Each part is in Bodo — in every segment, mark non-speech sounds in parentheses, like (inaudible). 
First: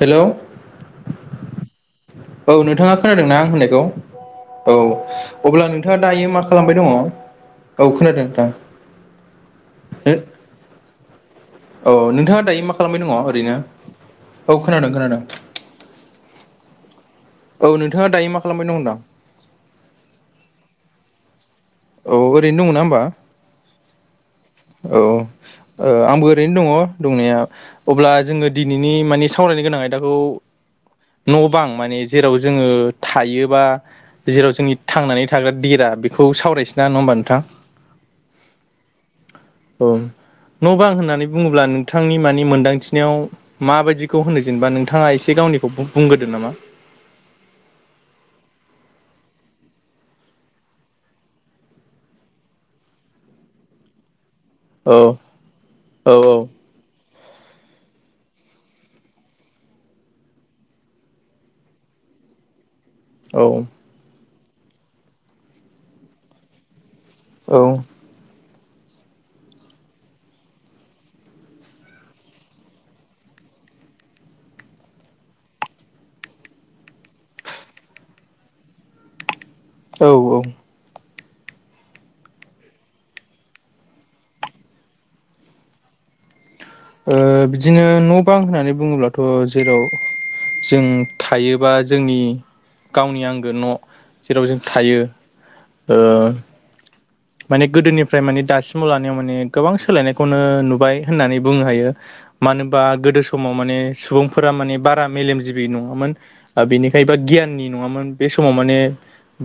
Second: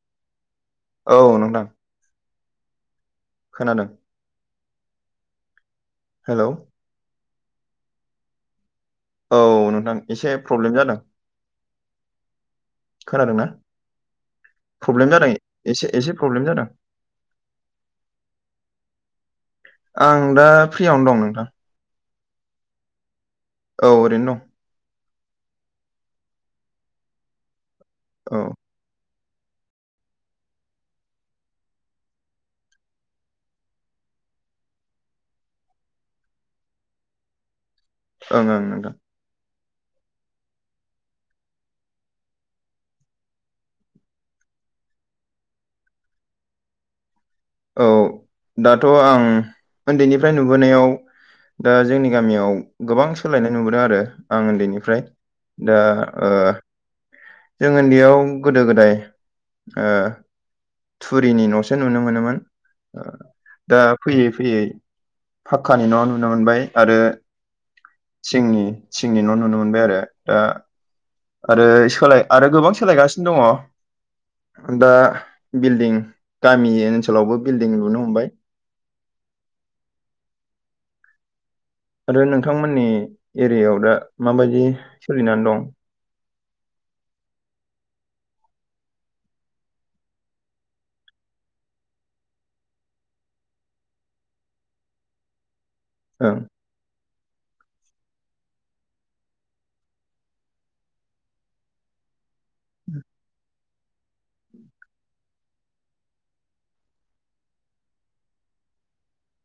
हेल' औ औ नोंथां नोंथाङा खोनादोंना आं होननायखौ खोनादों औ अब्ला नोंथाङा दायो मा हेलौ खालामबाय दङ? औ खोनादों नोंथां? औ नोंथां एसे प्रब्लेम जादों। औ नोंथाङा दायो मा खालामबाय दङ खोनादोंना ओरैनो? औ खोनादों प्रब्लेम खोनादों जादों एसे एसे प्रब्लेम जादों। औ नोंथाङा दायो मा खालामबाय दं होनदां? आं दा फ्रियावनो दं नोंथां। औ ओरैनो दंङ ना होमबा? औ ओरैनो दं। औ आंबो ओरैनो दङ दंनाया अब्ला औ जोङो दिनैनि माने सावरायनो गोनां आयदाखौ न' बां माने जेराव जोङो थायोबा। जेराव जोंनि थांनानै थाग्रा देरा बेखौ सावरायसै ना नङा होमबा नोंथां? ओं ओं नोंथां। औ न'बां होननानै बुङोब्ला नोंथांनि मानि मोनदांथिनायाव माबायदिखौ होनो जेनेबा नोंथाङा एसे गाव निखौ बुंग्रोदो नामा? औ दाथ' आं उन्दैनिफ्राय नुबोनायाव दा जोंनि गामियाव गोबां सोलायनाय नुबोदों आरो। आं उन्दैनिफ्राय औ दा औ जों उन्दैयाव गोदो गोदाय थुरिनि न'सो नुनो मोनोमोन। औ दा फैयै फैयै फाक्कानि न' नुनो मोनबाय आरो। औ थिंनि थिंनि न' नुनो मोनबाय आरो दा आरो सोलाय आरो गोबां सोलायगासिनो दङ। दा बिल्डिं गामि ओनसोलावबो बिल्डिं लुनो हमबाय। औ औ। आरो नोंथांमोननि एरियायाव दा माबायदि सोलिनानै दं? बिदिनो न' बां होननानै बुङोब्लाथ' जेराव जों थायोबा जोंनि गावनि आंगो न' जेराव जों थायो। ओं माने गोदोनिफ्राय माने दासिमाव लानायाव माने गोबां सोलायनायखौनो नुबाय होननानै बुंनो हायो। मानोबा गोदो समाव माने सुबुंफोरा माने बारा मेलेमजिबि नङामोन बेनिखाय। बा गियाननि नङामोन बे समाव माने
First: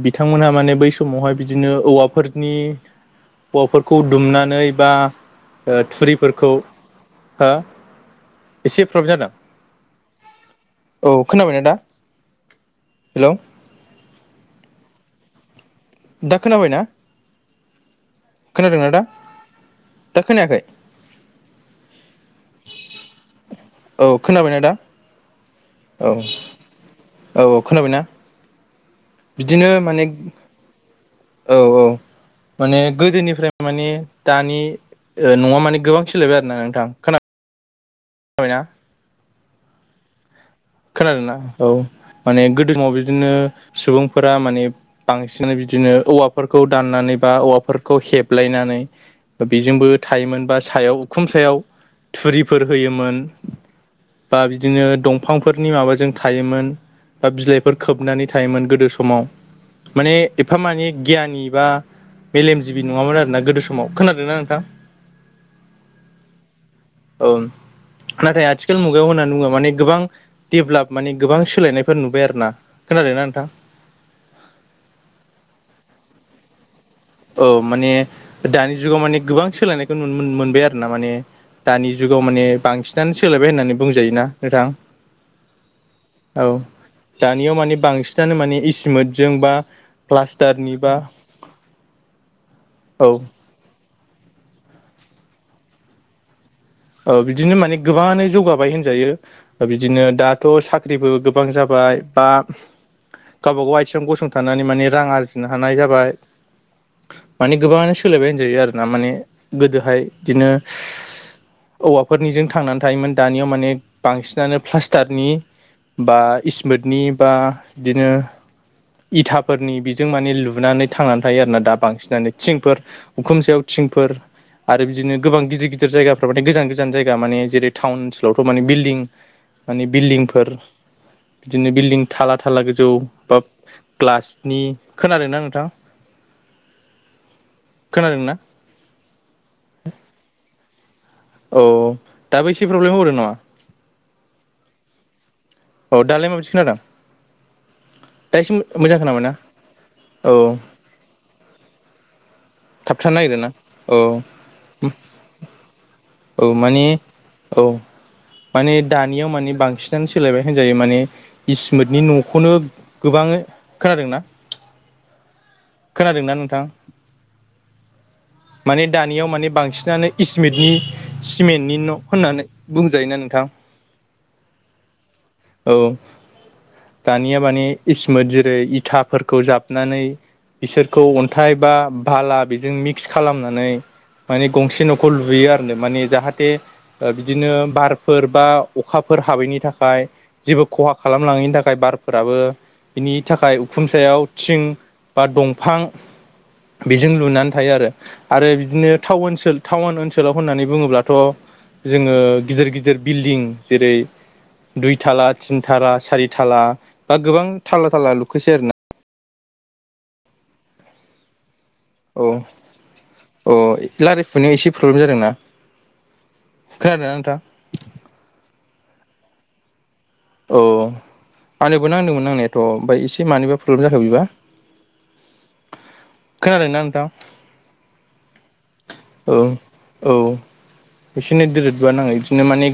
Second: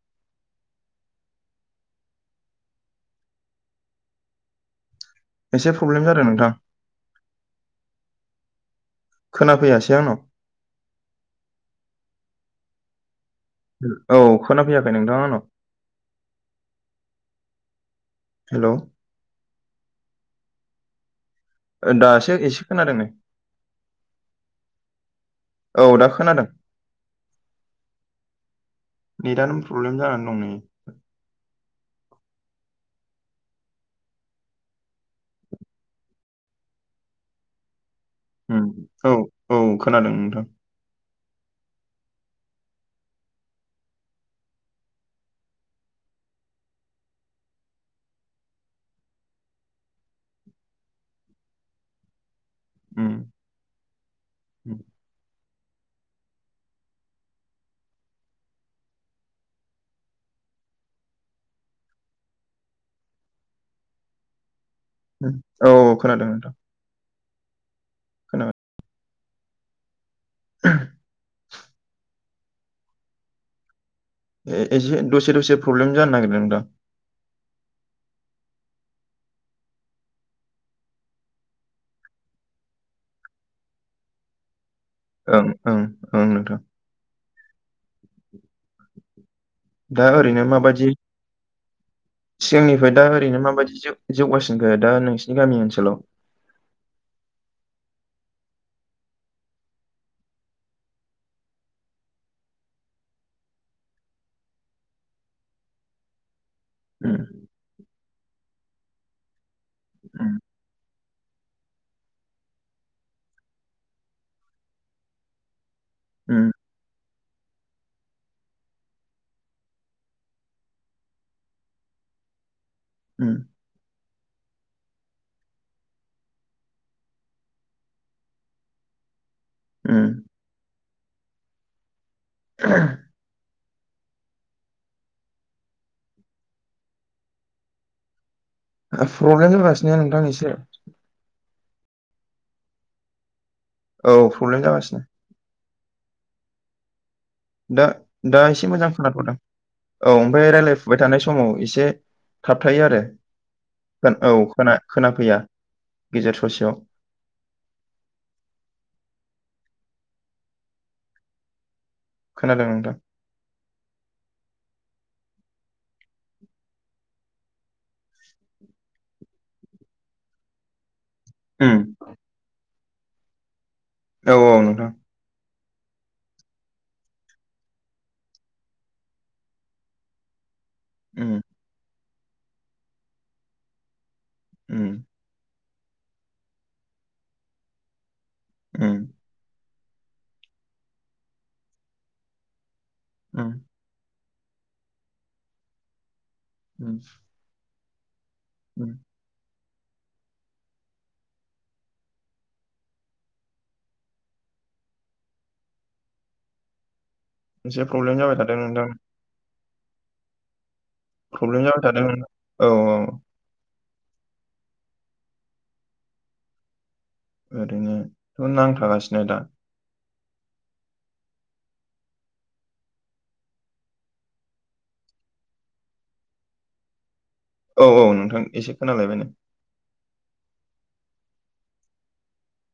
बिथांमोनहा माने बै समावहाय बिदिनो औवाफोर नि औवाफोरखौ दुमनानै बा एसे प्रब्लेम जादों नोंथां थुरिफोरखौ हो एसे प्रब्लेम जादों खोनाफैयाासै आंनाव। औ खोनाबायना दा? हेलौ। औ खोनाफैयाखै नोंथां आंनाव। दा खोनाबाय ना हेलौ खोनादोंना दा? दा खोनायाखै? दासो एसे खोनादों नै। औ खोनाबायना दा दा औ खोनादों औ औ खोनाबायना? नेटआनो बिदिनो प्रब्लेम माने जानानै दं नै औ औ माने गोदोनिफ्राय माने दानि नङा माने गोबां सोलायबाय आरो ना नोंथां खोना औ औ खोनादों नोंथां। खोनादोंना औ माने गोदोआव बिदिनो सुबुंफोरा माने बांसिनानो बिदिनो औवाफोरखौ दाननानै बा औवाफोरखौ हेबलायनानै। बेजोंबो थायोमोन बा सायाव उखुम सायाव थुरि फोर उम होयोमोन बा बिदिनो दंफां फोरनि माबाजों थायोमोन बा बिलाइफोर खोबनानै थायोमोन गोदो समाव। माने एफा माने गियानि बा मेलेमजिबि नङामोन आरो ना गोदो समाव खोनादों ना नोंथां औ औ खोनादों नोंथां औ नाथाय खोनाबाय आथिखाल मुगायाव होनना बुङा माने गोबां देबोलाप माने गोबां सोलायनायफोर नुबाय आरो ना खोनादों ना नोंथां ए एसे दसे दसे प्रब्लेम जानो नागिरदों दा औ माने दानि जुगाव माने गोबां सोलायनायखौ नुनो मोनबाय आरो ना माने दानि जुगाव माने बांसिनानो सोलायबाय होननानै बुंजायोना नोंथां ओं ओं ओं औ नोंथां दानियाव माने बांसिनानो माने इसिमोतजों बा दा ओरैनो प्लास्टारनि माबायदि बा सिगांनिफ्राय दा औ ओरैनो माबायदि जौगासिनखो दा नोंसिनि गामि ओनसोलाव औ बिदिनो माने गोबाङानो जौगाबाय होनजायो बिदिनो दाथ' साख्रिबो गोबां जाबाय बाय बा गावबा गाव आथिङं गसंथानानै माने रां आरजिनो हानाय जाबाय उम माने गोबाङानो सोलायबाय होनजायो आरो ना माने गोदोहाय उम बिदिनो औवाफोरनिजों थांनानै थायोमोन दानियाव माने बांसिनानो प्लास्टारनि बा उम इसमोरतनि बा बिदिनो इथाफोरनि बेजों माने लुनानै थांनानै थायो आरोना दा बांसिनानो थिंफोर उम उखुमसायाव थिंफोर आरो बिदिनो गोबां गिदिर गिदिर जायगाफोर गोजान गोजान जायगा माने जेरै टाउन ओनसोलावथ' माने बिल्डिं माने उम बिल्डिंफोर बिदिनो बिल्डिं थाला थाला गोजौ बा ग्लासनि खोनादोंना नोंथां खोनादों ना प्रब्लेम जागासिनो नोंथां एसे औ दाबो एसे प्रब्लेम होबावदों नामा औ प्रब्लेम जागासिनो औ दालाय माबादि खोनादों दा दा एसे मोजां खोनाथ'दोंं औ औ ओमफ्राय रायज्लायफुबाय थानाय समाव एसे थाबथायो आरो थाबथानो नागिरो ना औ औ खोनाफैया गेजेर औ ससेयाव माने औ माने दानियाव मानि बांसिन सोलायबाय होनजायो माने बिस इसमोथनि न'खौनो खोनादों नोंथां गोबां खोनादोंना खोनादोंना नोंथां माने दानियाव माने बांसिनानो इसमिटनि सिमेन्टनि उम न' होननानै बुंजायोना नोंथां औ औ नोंथां औ दानिया मानि इसमोत जेरै इथाफोरखौ जाबनानै बिसोरखौ उम अन्थाइ बा बाला बेजों मिक्स खालामनानै माने गंसे उम न'खौ लुयो आरो माने जाहाथे बिदिनो बार फोर बा उम अखाफोर हाबैनि थाखाय जेबो खहा खालामलाङैनि थाखाय बारफोराबो बिनि उम थाखाय उखुमसायाव थिं बा दंफां बेजों लुनानै थायो आरो आरो उम बिदिनो टाव ओनसोल टाउन ओनसोलाव होननानै बुङोब्लाथ' जोङो गिदिर गिदिर बिल्डिं जेरै दुइ थाला तिन थाला सारि थाला बा गोबां एसे थाल्ला थाल्ला प्रब्लेम जाबाय थादों लुखोसै आरोना नोंथां प्रब्लेम जाबाय थादों औ औ लारि फुनायाव एसे प्रब्लेम जादोंना खोनादोंना नोंथां ओरैनो नांथागासिनो दा औ आनोबो नांदोंमोन नांनायाथ' ओमफ्राय एसे मानिबा प्रब्लेम जादों बेबा खोनादों ना नोंथां औ औ नोंथां एसे खोनालायबाय नै औ औ बिसेनो दोरोदबा नाङो बिदिनो माने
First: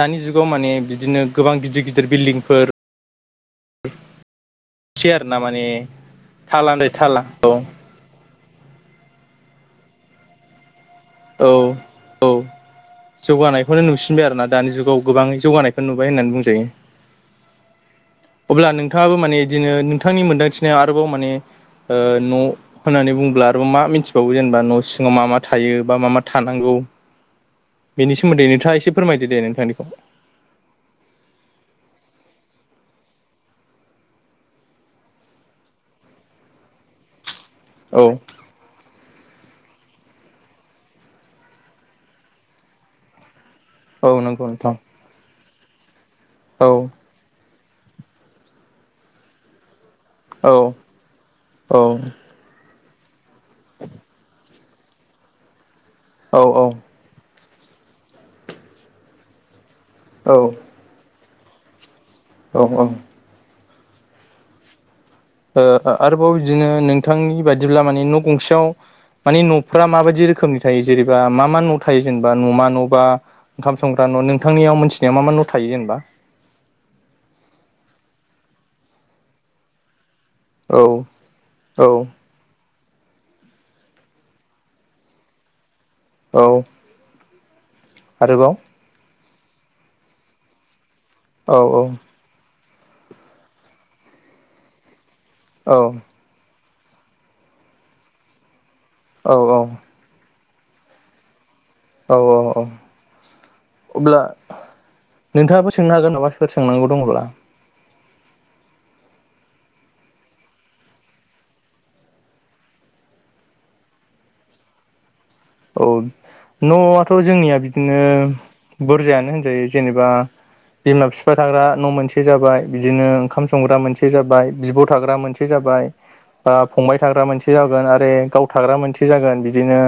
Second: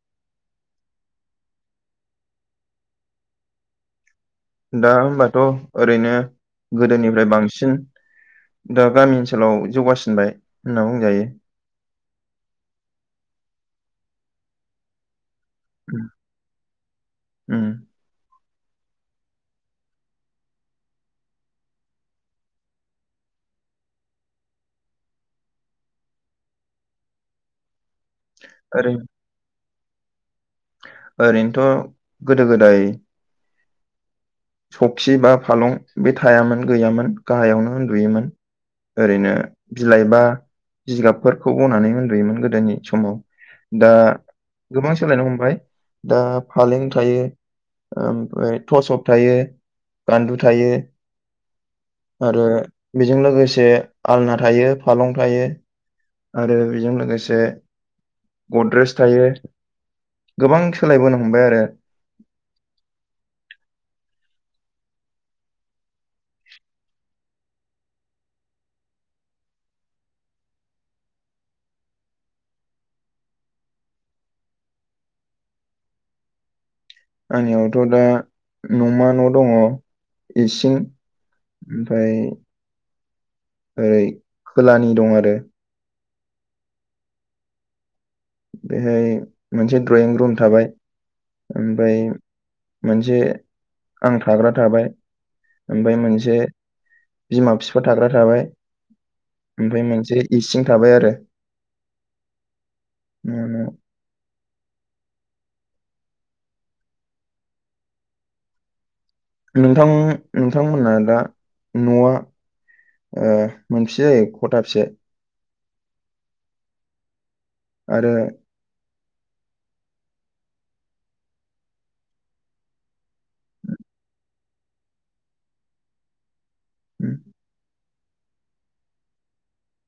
दानि जुगाव माने बिदिनो गोबां गिदिर गिदिर बिल्डिं फोर दा सै होमबाथ' आरोना माने ओरैनो थालानिफ्राय थाला गोदोनिफ्राय औ बांसिन दा गामि ओनसोलाव जौगासिनबाय होनना बुंजायो औ औ जौगानायखौनो नुसिनबाय आरो ना दानि जुगाव गोबाङै जौगानायखौ उम नुबाय होननानै बुंजायो उम। अब्ला नोंथाङाबो माने इदिनो नोंथांनि मोनदांथिनायाव आरोबाव माने ओ न' होननानै बुङोब्ला आरोबाव मा मिथिबावो जेनेबा न' सिङाव मा मा थायो बा मा मा थानांगौ बेनि सोमोन्दै नोंथाङा ओरै एसे फोरमायदो दे नोंथांनिखौ ओरैनोथ' गोदो गोदाय सखि बा फालं बे थायामोन गैयामोन गाहायावनो औ उन्दुयोमोन। ओरैनो बिलाइ बा जिगाबफोरखौ बनानै उन्दुयोमोन गोदोनि समाव दा औ नंगौ नोंथां गोबां सोलायनो हमबाय दा औ फालें थायो, टसप थायो गान्दु औ थायो औ आरो बेजों लोगोसे आलना थायो फालं थायो औ आरो बेजों लोगोसे गद्रेेज थायो गोबां औ सोलायबोनो हमबाय आरो औ औ ओ आरोबाव बिदिनो नोंथांनि बादिब्ला माने न' गंसेयाव माने न'फोरा माबायदि रोखोमनि थायो जेनेबा मा मा न' थायो जेनेबा न'मा न' बा ओंखाम संग्रा न' नोंथांनियाव मिथिनायाव मा मा न' थायो जेनेबा? आंनियावथ' दा न'मा न' दङ इसिं औ औ ओमफ्राय ओरै खोलानि दं आरो औ आरोबाव बेहाय मोनसे द्रयिं रुम थाबाय औ औ ओमफ्राय मोनसे आं थाग्रा थाबाय ओमफ्राय मोनसे बिमा बिफा थाग्रा थाबाय औ ओमफ्राय मोनसे इसिं थाबाय आरो औ औ औ ओम अब्ला नोंथाङाबो सोंनो हागोन माबाफोर सोंनांगौ दंब्ला नोंथां नोंथांमोना दा न'आ ओ मोनबैसे जायो खथा बैसे औ न'आथ' जोंनिया बिदिनो आरो बुरजायानो होनजायो जेनेबा बिमा बिफा थाग्रा न' मोनसे जाबाय बिदिनो ओंखाम संग्रा मोनसे जाबाय बिब' थाग्रा मोनसे जाबाय बाय ओ फंबाय थाग्रा मोनसे जागोन आरो गाव थाग्रा मोनसे जागोन बिदिनो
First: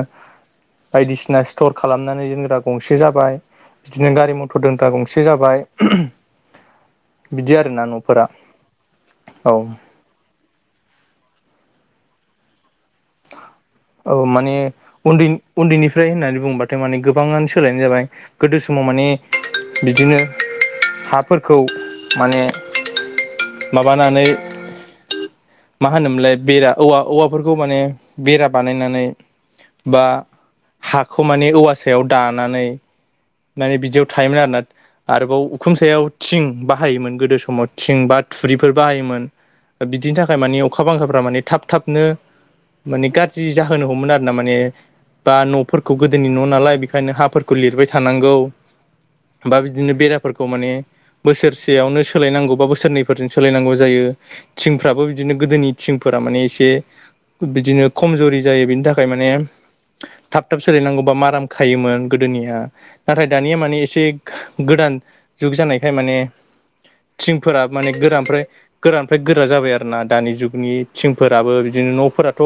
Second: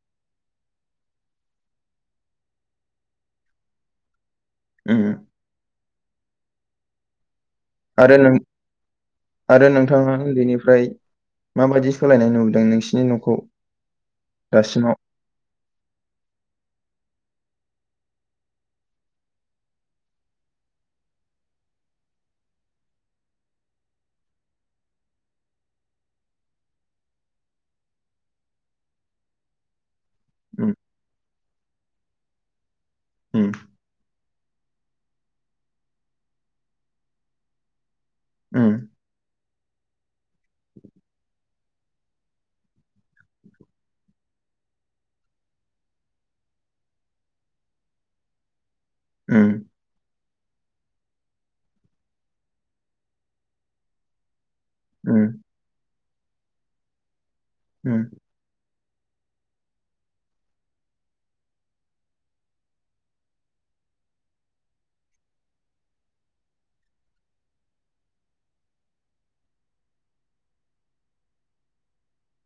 बायदिसिना स्थर खालामनानै दोनग्रा गंसे जाबाय बिदिनो गारि मथ र दोनग्रा उम गंसे जाबाय बिदि आरोना आरो न'फोरा नो औ आरो नोंथाङा उन्दैनिफ्राय मफ्राय माबायदि सोलायनाय नुबोदों नोंसिनि न'खौ औ माने दासिमाव उन्दै उन्दैनिफ्राय होननानै बुंबा माने गोबाङानो सोलायनाय जाबाय गोदो समाव माने बिदिनो हाफोरखौ माने माबानानै मा होनोमोनलाय बेरा औवा औवाफोरखौ माने बेरा बानायनानै बा उम हाखौ माने औवा सायाव दानानै उम माने बिदियाव थायोमोन आरोना आरोबाव उखुम सायाव थिं बाहायोमोन गोदो समाव थिं बा उम थुरिफोर बाहायोमोन बिदिनि थाखाय मानिे अखा बांखाफ्रा माने थाब थाबनो माने गा जि जाहोनो हमोमोन आरो ना माने बा न'फोरखौ गोदोनि न' नालाय बेखायनो हाफोरखौ लिरबाय थानांगौ उम बा बिदिनो बेराफोरखौ माने बोसोरसेयावनो सोलायनांगौ बा बोसोरनैफोरजों सोलायनांगौ जायो थिंफ्राबो उम बिदिनो गोदोनि थिंफोर रा माने एसे बिदिनो उम खमजुरि जायो बिनि थाखाय माने थाब थाब सोलायनांगौबा माराम खायोमोन गोदोनिया नाथाय दानिया माने एसे गोदान जुग जानायखाय माने। थिंफोराबो माने गोरानफ्राय गोरानिफ्राय गोरा जाबाय आरो ना दानि जुगनि थिंफोराबो बिदिनो। बिदिनो न'फोराथ'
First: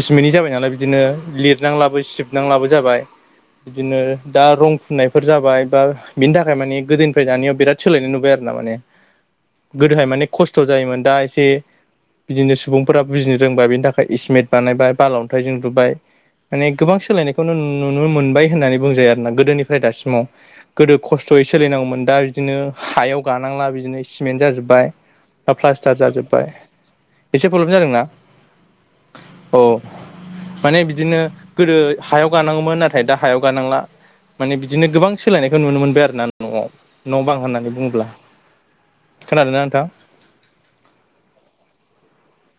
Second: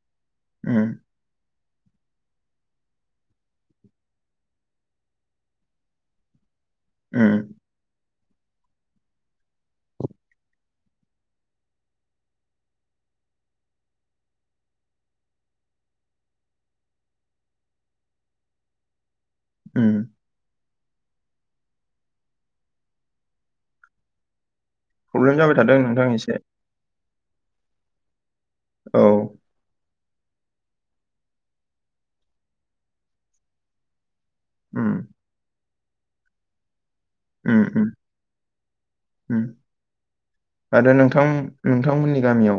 इसमिनि जाबाय नालाय उम बिदिनो लिरनां लाबो सिबनांलाबो जाबाय। बिदिनो दा रं फुननायफोर जाबाय बा बिनि थाखाय माने गोदोनिफ्राय उम दानिआव बिराद सोलायनाय नुबाय। बाय आरो ना माने गोदोहाय माने खस्थ' जायोमोन दा एसे। बिदिनो सुबुंफोरा बुजिनो रोंबा बेनि थाखाय इसमेट। बानायबाय बाला अन्थाइजों लुबाय माने गोबां सोलायनायखौ नुनो मोनबाय होननानै बुंजायो आरो। गोदोनिफ्राय उम दासिमाव। गोदो खस्थ'यै सोलिनांगौमोन दा बिदिनो हायाव गानांला बिदिनो सिमेन्ट जाजोबबाय। प्रब्लेम जाबाय थादों प्लास्टार नोंथां एसे जाजोबबाय एसे प्रब्लेम जादोंना। औ। औ माने बिदिनो गोदो हायाव गानांगौमोन नाथाय दा हायाव गानांला। माने बिदिनो उम गोबां सोलायनायखौ नुनो मोनबाय आरोना न'आव न' बां होननानै बुङोब्ला। ओम खोनादोंना नोंथां आरो नोंथां नोंथांमोननि गामियाव।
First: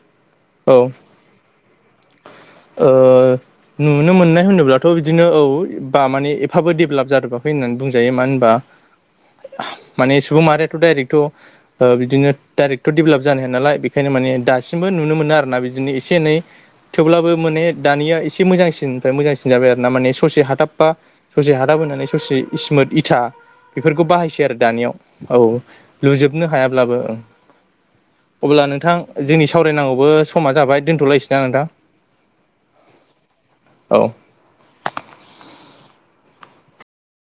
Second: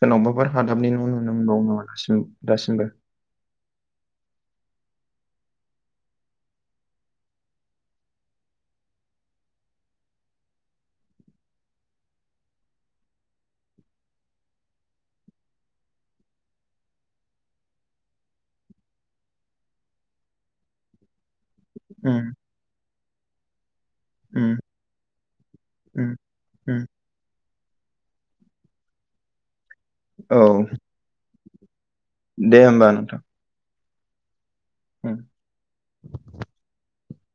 सोरनावबाफोर औ हादाबनि न' नुनो मोनबावो नोंसिनिआव। ओ नुनो मोननाय होनोब्लाथ'। दिनो औ बा माने एफाबो देभेलप जाजोबाखै होननानै बुंजायो मानो होनबा। माने सुबुं मारिथ' दडाइरेक्टथ ओ बिदिनो दाइरेक्ट' डेभेलप जानो हाया नालाय बेखायनो मान। माने दासिमबो नुनो मोनो आरोना बिदिनो एसे एनै थेवब्लाबो। माने दानिया एसे मोजांसिननिफ्राय मोजांसिन जाबाय आरो ना माने ससे हाथाबबा। ससे हादाब होनानै उम ससे इसिमित इथा बेफोरखौ बाहायसै आरो उम दानियाव औ। उम लुजोबनो उम हायाब्लाबो ओं अब्ला नोंथां जोंनि साव। फरायनांगौबो औ समा जाबाय दोनथ'लायनोसै नोंथां। दे होमबा नोंथां। औ। (unintelligible)